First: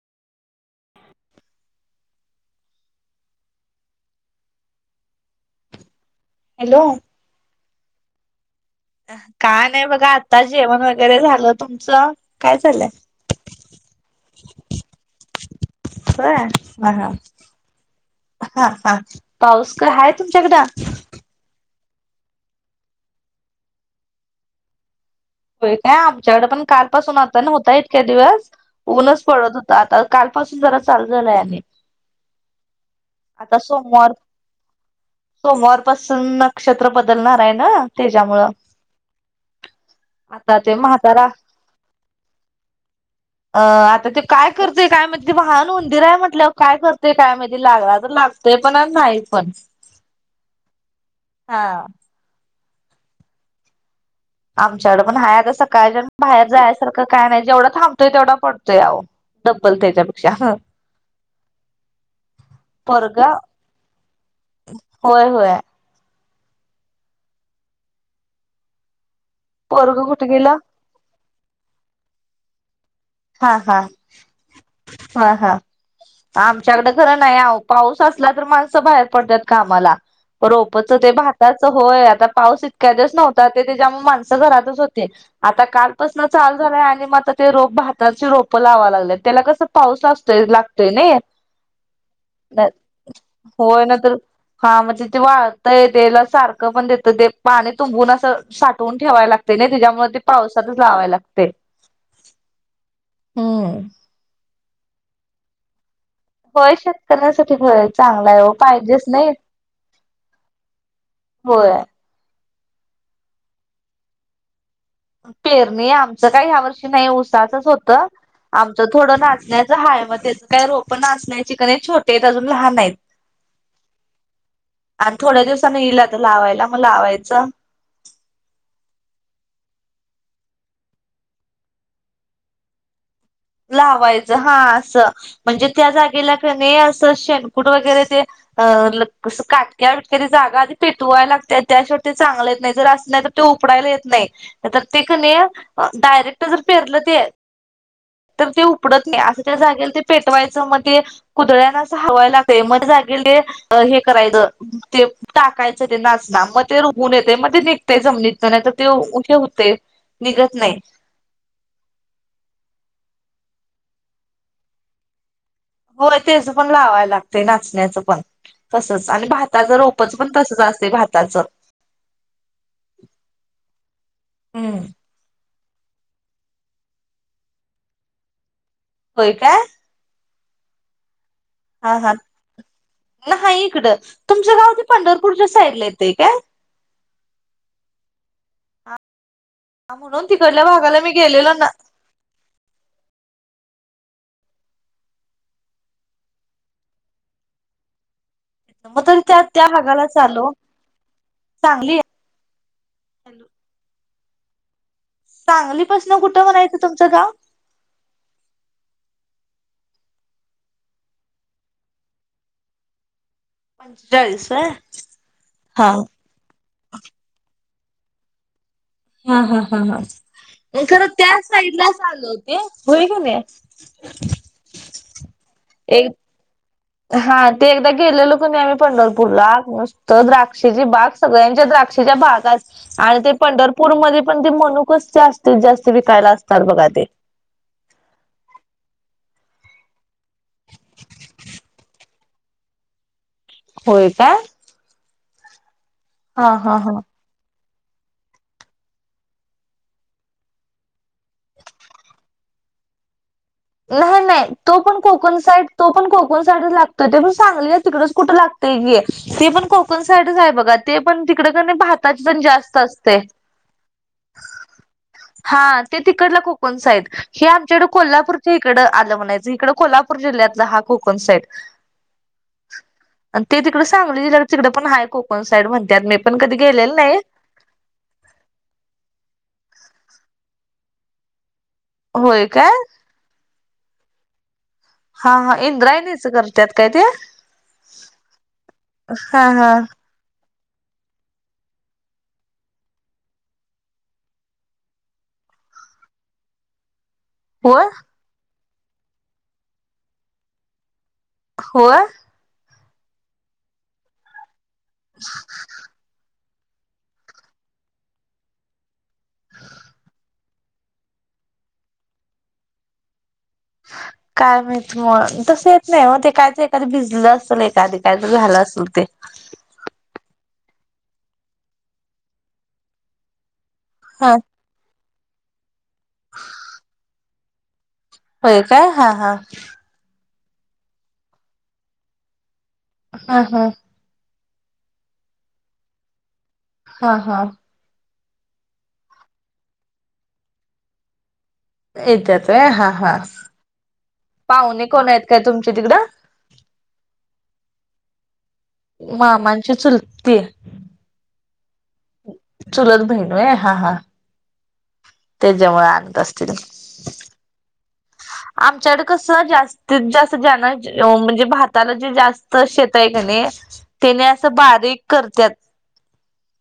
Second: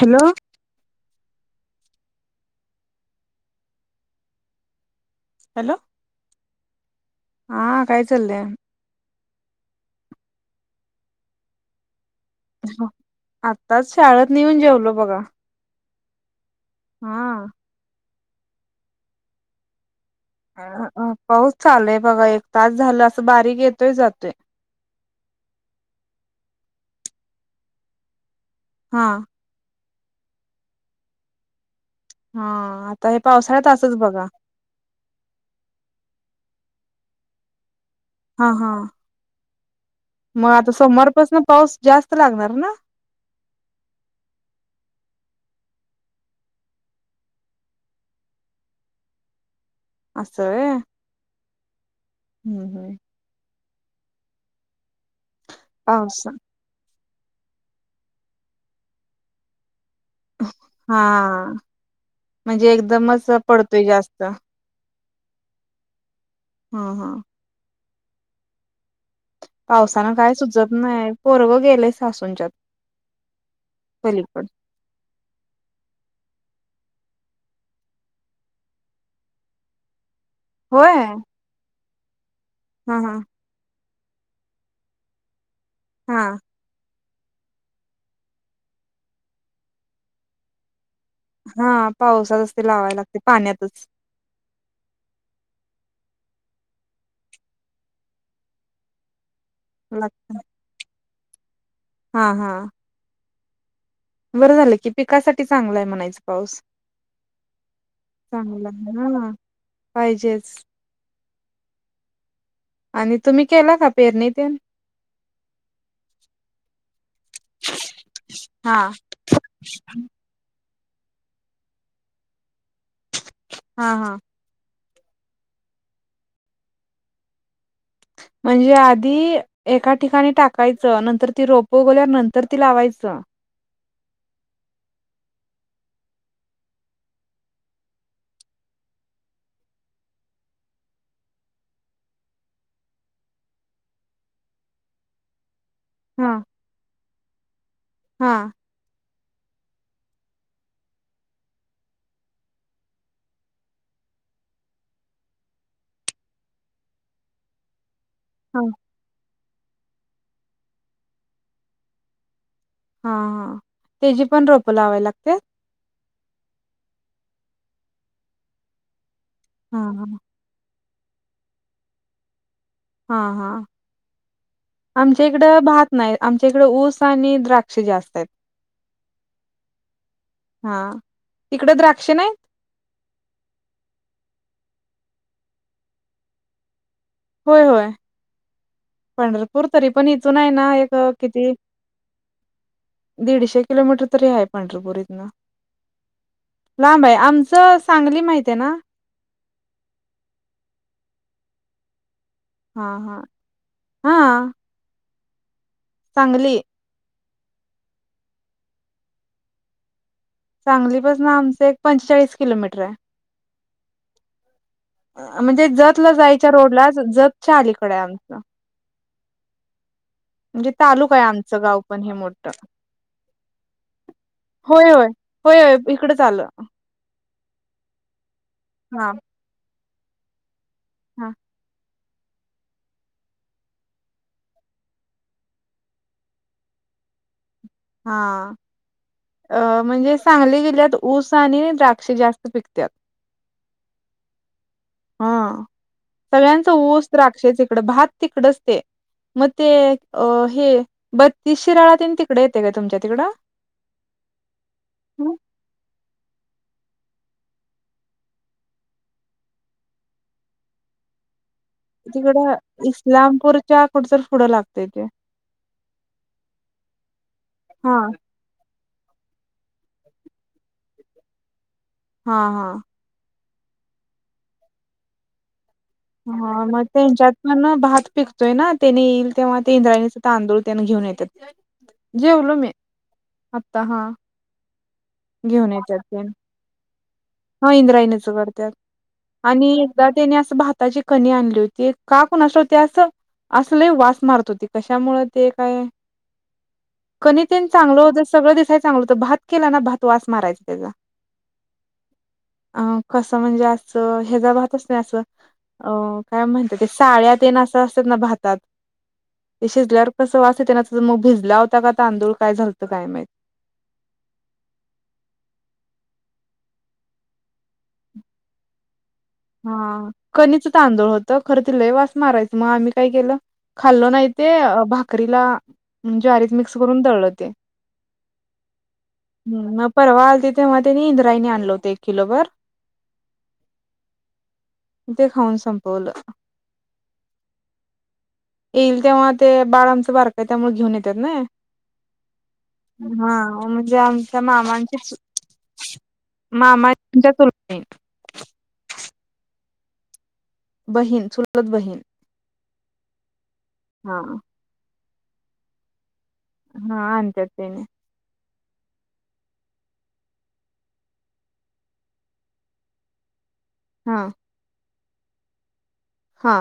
Hello. Hello. Hello. हा काय चाललंय. का नाही बघा आता जेवण वगैरे झालं तुमचं. काय चाललंय आताच शाळेत नेऊन जेवलो बघा. होय हा हा ह हा. पाऊस का हाय तुमच्याकडं. पाऊस चालय बघा एक तास झालं असं बारीक येतोय जातोय. हो काय आमच्याकडे पण काल पासून आता होता इतक्या दिवस हा ऊनच पडत हो. आता कालपासून जरा चाललेलं आहे. हा आता हे पावसाळ्यात असच सोमवार बघा. सोमवारपासून नक्षत्र बदलणार आहे ना हा त्याच्यामुळं. हा मग आता ते म्हातारा सोमारपासून पाऊस जास्त लागणार ना. अ आता ते काय करतेय काय म्ह ते वाहन उुंदीरय म्हटलं काय करतेय काय म्ह लागला तर लाग. ते पण नाही पण. असस हा हम्म हम्म. आमच्याकड पण हाय आता सकाळच्याण पाऊस बाहेर जायचं. काय नाही जेवढा थबोय तेवढा पडोय ब्बल त्याच्या. हा म्हणजे पोरग एकदमच पडतोय जास्त. होय होय. हा हा. पोरग पावसान कुठे काय गेलं? सुजत नाही पोरवं गेले सासूंच्यात. हा हा पलीकड हा हा. आमच्याकडे खरं नाही पाऊस असला तर माणसं बाहेर पडतात कामाला रोपच होय ते भाताचं होय आता पाऊस इतक्या हा दिवस हा नव्हता त्याच्यामुळे माणस घरातच होते आता कालपासून हा चाल झालाय आणि म आ ते रोगह ची रोपं लावा लागले त्याला कसं पाऊस लातोय लागतोय नाही हा पावसातच ते लावाय लागते होय पाण्यातच ना तर हा म्हणजे ते वाळतय तेला सारखं पण देतं ते पाणी तुंबून असं साठवून ठेवाय लागत नाही त्याच्यामुळे ते लागत पावसातच लावाय लागते हा हा हम्म बरं झालं की पिकासाठी चांगलं आहे म्हणायचं होय शेतकऱ्यांसाठी भय चांगला आहे पाहिजेच नाही पाहिजेच होय आणि तुम्ही केला का पेरणीतन पेरणी आमचं काही ह्या वर्षी नाही उसाचच होत हा आमचं थोडं नाचण्याचं आहेय मग त्याच काय रो पण असचण्याची क नाही छोटे आहेत अजून लहान आहेत हा हां आणि थोड्या दिवसाांनी येईल आ लावायला मग लावायचं म्हणजे आधी एका ठिकाणी टाकायचं नंतर ती रोपो गेल्यावर नंतर ती लावायचं लावायचं हा असं म्हणजे त्या जागेला क असं शेणकूट वगैरे ते काटक्या विटक्यारी जागा आधी फेटवायला लागते त्याशिय ते चांगलेच नाही जर असणार ते उकडायला येत नाही तर ते क हा डायरेक्ट जर पेरलं ते हा तर ते उकडत नाही असं त्या जागेला ते पेटवायचं मग ते ुदळ्याना अस हवायला लागत मध्ये जागेले हे करायचं ते टाकायचं ते नाचना मग ते उगून येते मग ते निघते जमनीत हा नाही तर ते उत्तय होते निघत नाही हा हा तेची पण रोपं लावाय लागत्यात. हो त्याच पण लावायला लागतंय नाचण्याचं पण तसच आणि भाताच हा हा रोपच पण तसच असते भाताचं हा हा हम्म. आ आमच्या इकडं भात नाहीत आमच्या इकडे ऊस आणि द्राक्ष जास्त आहेत. होय काय हा तिकड हा द्राक्ष हा नाही? नाही इकडं तुमचं गाव ते पंढरपूरच्या साईड ला येते काय? होय होय पंढरपूर तरी पण म्हणून इथून आहे तिकडल्या ना एक भागाला मी किती गेलेलो ना दीडशे किलोमीटर तरी आहे पंढरपूर इथनं लांब ये आमचं सांगली माहित आहे ना. मग तरी त्या त्या भागाला चालू चांगली आहे - हा हा हा चांगलीपसन कुठं सांगली म्हणायचं तुमचं गाव सांगलीपासून आमचं एक पंचेचाळीस किलोमीटर आहे. पंचेचाळीस होय म्हणजे हा जत ल जायच्या रोडला जतच्या अलीकड आमच - हा हा हा हा म्हणजे खरं तालुका आहे त्या आमचं साईड गाव लाच पण हे आल मोठं होते होय का नाही होय होय होय होय एक इकडंच आलं हा ते एकदा गेलेलोक नाही आम्ही हा पंढरपूर ला नुसतं द्राक्षेची बाग हा सगळ्यांच्या द्राक्ष च्या बागाच - आणि ते पंढरपूरमध्येध्ये पण ते मनुकच जास्तीत जास्ती विकायला असतात बघा ते हा अ म्हणजे सांगली जिल्ह्यात ऊस आणि द्राक्ष जास्त पिकत्यात. होय का हा हा सगळ्यांचं हा हा ऊस द्राक्ष तिकडं भात तिकडच ते मग ते अ हे बत्तीस शिराळा त्यांनी तिकडे येते काय तुमच्या तिकडं? नाही नाही तो पण कोकण साईड तो पण कोकण साईडच लागतोय ते पण चांगली आहे तिकडच कुठं लागतं की. ते पण कोकण साईडच आहे बघा ते पण तिकडे का नई भात तिकडं इस्लामपूरच्या कुडतरी पुढं लागतय ते हा ते तिकडला कोकण साईड हे आमच्याकड हा कोल्हापूर इकडं आलं म्हणायचं इकडडे कोल्हापूर जिल्ह्यातला हा कोकण साईट हा हा आणि तेी तिकडं सांगली जिडे तिकडे पण हाय कोकण साईड म्हणतात मी पण कधी हा मग गेलेलं नाही त्यांच्यात भात पिकतोय ना त्यानी येईल तेव्हा ते इंद्रायणीचे तांदूळ त्यांने घेऊन येतात. होय जेवलो मी काय आत्ता हा हा हा इंद्रायणीच करतात काय ते? ह इंद्रायणीच करत्यात हा हा आणि त्यात तेनी असं भाताची कणी आणली होतीत, का कोणास ठाऊक ते असं अस लई वास मारत होती कशामुळे ते काय कनि तेन होय चांगलं होतं, सगळं दिसाय चांगलं होतं, भात केला ना भात वास मारायचा तेजा [unintelligible] होय. अ कसं म्हणजे असं, हेजा भात असतंय असं अ काय म्हणत्या ते साळ्या तेन असं असत्यात ना भातात ते शिजल्यावर कसं वास येतंय ना, मग भिजला होता का तांदूळ काय झालतं काय माहित [inaudible] काय माहित म तसं येत नाही ओ ते काय ते एखादं भिजलं असेल एखाद काय तर झालं असल ते हा कनिच तांदूळ होत खरं ते लय वास मारायचं, म आम्ही काय केलं खाल्लो नाई हा ते अ भाकरीला ज्वारीत मिक्स करून दळलं ते होय काय? हा हा हं, मग परवा आलती तेव्हा तेनी इंद्रायनी आणलं होत एक किलो बर हा हा. ते खाऊन संपवलं. हा हा. येईल तेव्हा ते बाळ आमचं बारकाय त्यामुळ घिऊन येत्यात नई हा म्हणजे आमच्या पाहुणे मामांची कोण चू आहेत काय तुमच्या तिकडं? मामांच्या [unintelligible] मामांची चुलती बहीण चुलत बहीण चुलत बहिण ओय हा हा हा. त्याच्यामुळ आणत असतीलि हा आणत्यात त्याने आमच्याकड कस जास् तीत जास् जाना ज अ म्हणजे भाताला जे जास्त शेत आय कणी हा तेनी असं बारीक करत्यात हा.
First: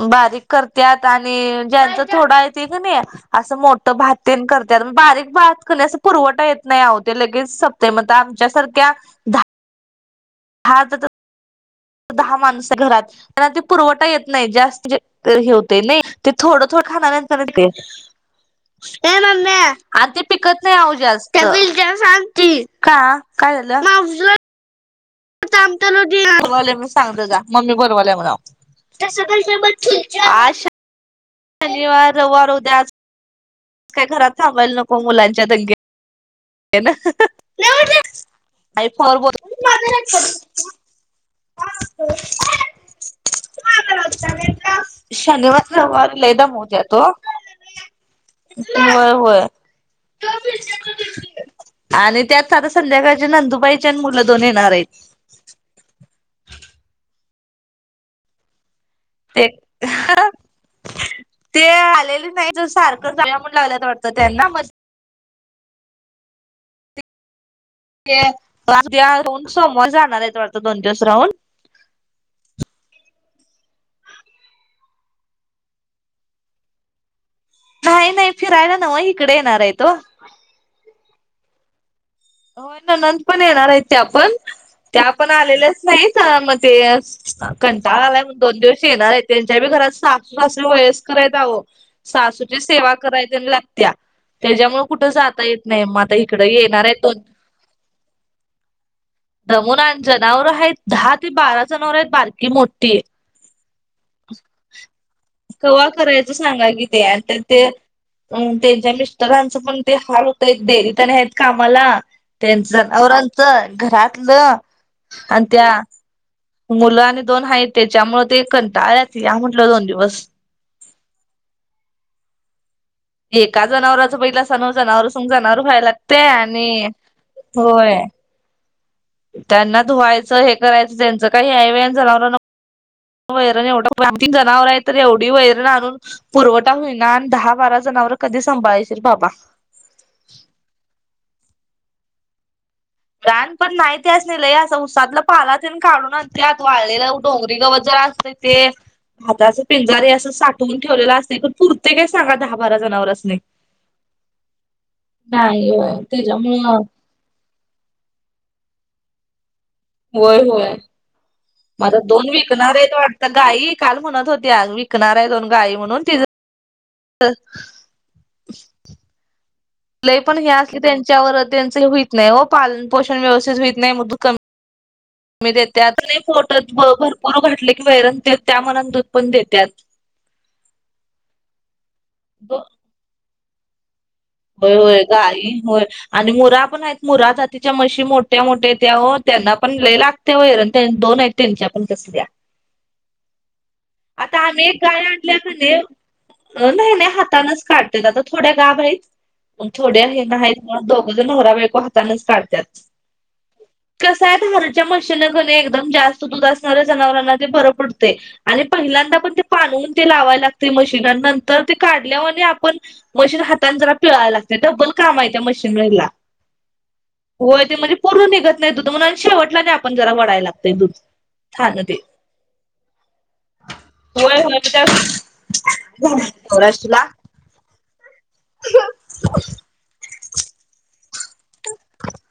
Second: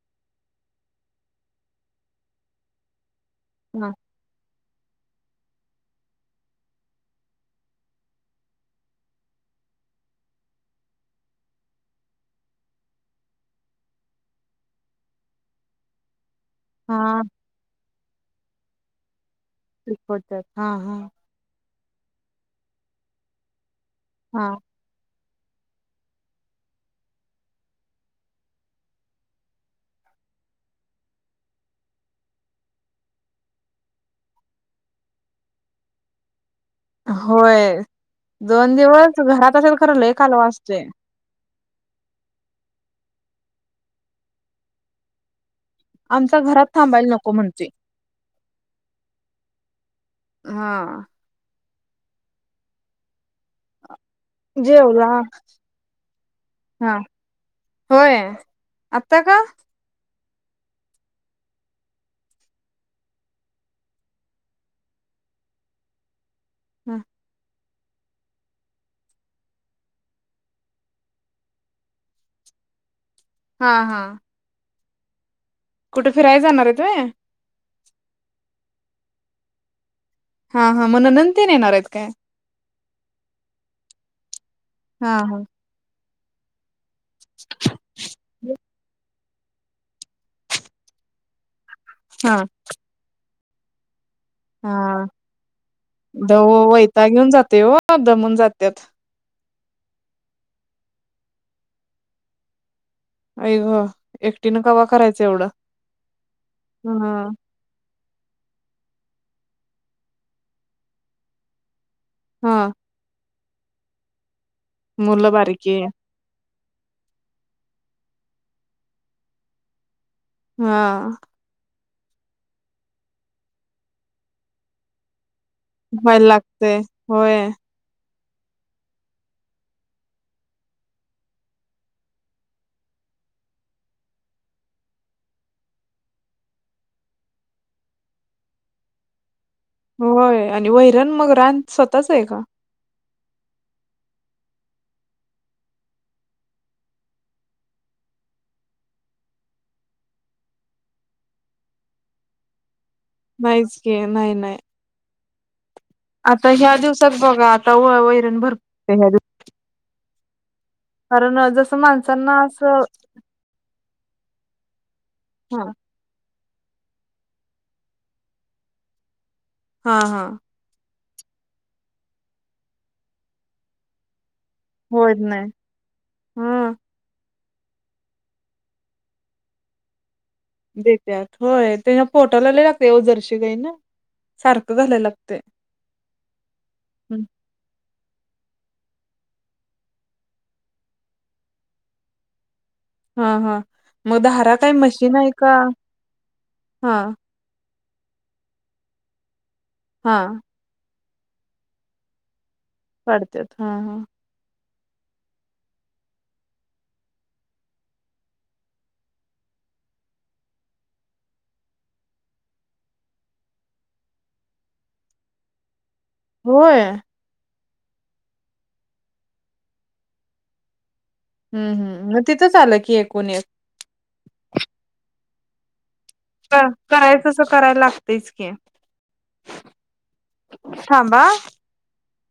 उ बारीक करत्यात आणि ज्यांच थोडं हाय ते कणी असं मोठ हा भात तेन करत्यात म बारीक भात कणी अस पुरवठा येत नाही अवो ते लगेच सपतय मग ता आमच्यासारख्या धा [unintelligible] दहा माणस घरात त्यांना ते पुरवठा येत नई, जास्त जे हे हुतंय नई ते थोडं [unintelligible] खाणा हा [unintelligible] ते, ये मम्मे आणी ते शिकवत्यात पिकत हा नाही अवो हा जास्त, त्या [unintelligible] सांग की, का काय झालं? [unintelligible] हा. [unintelligible] सांग जा जा, मम्मी बोलवाल्या म्हणाव [unintelligible] आज शा शनिवार रववार उद्या आज काय घरात थांबायला नको मुलांच्या दंग्या होय दोन आई फोनवर दिवस घरात असत्यात खरं लय कालवा असतोय [unintelligible] शनिवा रववारी लई आमचा घरात दमवत्यात ओ थांबायला नको म्हणतोय वय व्हय हा [unintelligible] आणि त्यात [unintelligible] संध्याकाळच्याला नंदुबाईची आणि मुलं दोन येणार आईत. आ हा होय, आता का? ते ते आलेली नाहीत ओ सारखं जाऊया म्हणून लागल्यात वाटतं त्यांना म हा. [unintelligible] सोमवारी जाणार आईत वाडत दोन दिवस राहून हा हा. कुठे फिरायला जाणार आहे तु नाही नाही फिरायला ना म इकडे येणार आहे तो हा हा मण नंत न येणार आहेत काय हो न नंद पण येणार आहेत ते आपण ते हा आपण हा आलेल्याच नाहीत म ते कंटाळालाय दोन दिवस येणार आहे त्यांच्या बी घरात साासू सासर वयस्कर आहेतहो हा सासूची सेवा करायची लात्या त्याच्यामुळे हा कुठं जाता येत नाही मग आता इकडं येणार आहे तो जाते हो दमून जातात दमून जनावरं आहेत दहा ते बारा जनावर आहेत बारकी मोठी आहेत ऐ ग एकटीन गवा करायचं एवढं ते करायच सांगा कि ते हा ते अ त्यांच्या मिस्टरांचं पण ते हार होतय डेरीतने आहेत कामाला हा त्यांचन औरणच घरातलं मुलं आणि त्या बारकी मुलं आणि दोन हा त्याच्यामुळ ते कंटा आळत या म्हटलं दोन दिवस हा एका जनावरराच पहिलासा नऊ जनावर संग जनावर व्हायला लागते लागतंय आणि होय होय त्यांना धुवायचं हे करायचं त्यांचं काही आऐवन झा वैरण एवढं जनावर आहे तर एवढी वैरण आणून पुरवठा होईलना आणि दहा बारा जनावर कधी सांभाळशील बाबा होय आणि वहिरण मग रान स्वतःच आहे का प्रण पण नाही ते असलेलंय असं उसातलं पाला ते काढून आण आत वाळलेलं डोंगरी गवत जरा असते ते हाताच पिंजारे असं साठवून ठेवलेलं असते पण पुरते का सांगा दहा बारा जनावर अस नाहीच घी नाही नाही नाही आता ह्या त्याच्यामुळं दिवसात बघा आता वैरण भरपू ह्या दिव होय होय अ, जसं मला दोन माणसांना विकणार असं आहेत वाट आता गाय विकाल म्हणत होती विकणार आहे दोन हा गाय म्हणून ति हा हा पण हे अस त्यांच्यावर त्यांच होत नाही व पालन पोषण व्यवस्थित होत नाही होयच नाही मी देते आता फोट हा ब भरपूर पर घटले की वैरण ते त्या मनात दूध पण देतात देतत होय त्यांना पोटाला ल लागते येव जरशी गई ना होय सारखं घालायला होय लागतंय काई होय आणि मुरा पण आहेत मुरा जातीच्या मशी मोठ्या मोठ्या त्या त्यांना पण ल लागत त्या वैर दोन ऐट्यांची आपण कसली हा हा मग आता आम्ही दारातही एक गाय मशीन आहे आणल्या का कणी नाही नाही हा नाही हातानच काढत आता थोड्या गा बाई पण थोड्या हे हा नाही दोघं ज नहरा बाळको हातानेच काढतात पडतेात हा हा कस आहे हरच्या मशनं घणे एकदम जास्त दूध असणाऱ्या जनावरांना ते भर पडते आणि पहिल्यांदा पण ते पानवून ते लावाय लागते मशीिना नंतर ते काढल्यावर आपण मशीन हातात जरा पिळावं लागत ब्बल काम आहे त्या मशीनवरला होय होय ते म्हणजे पोरून निघत नाही दुधणून शेवटला नाही आपण जरा वडाला लागतय दूध हम्म हम् मग तिथंच आलं कि एकूण एक हो आहे होणापठ करायच असं करायला लागतच की थांबा ट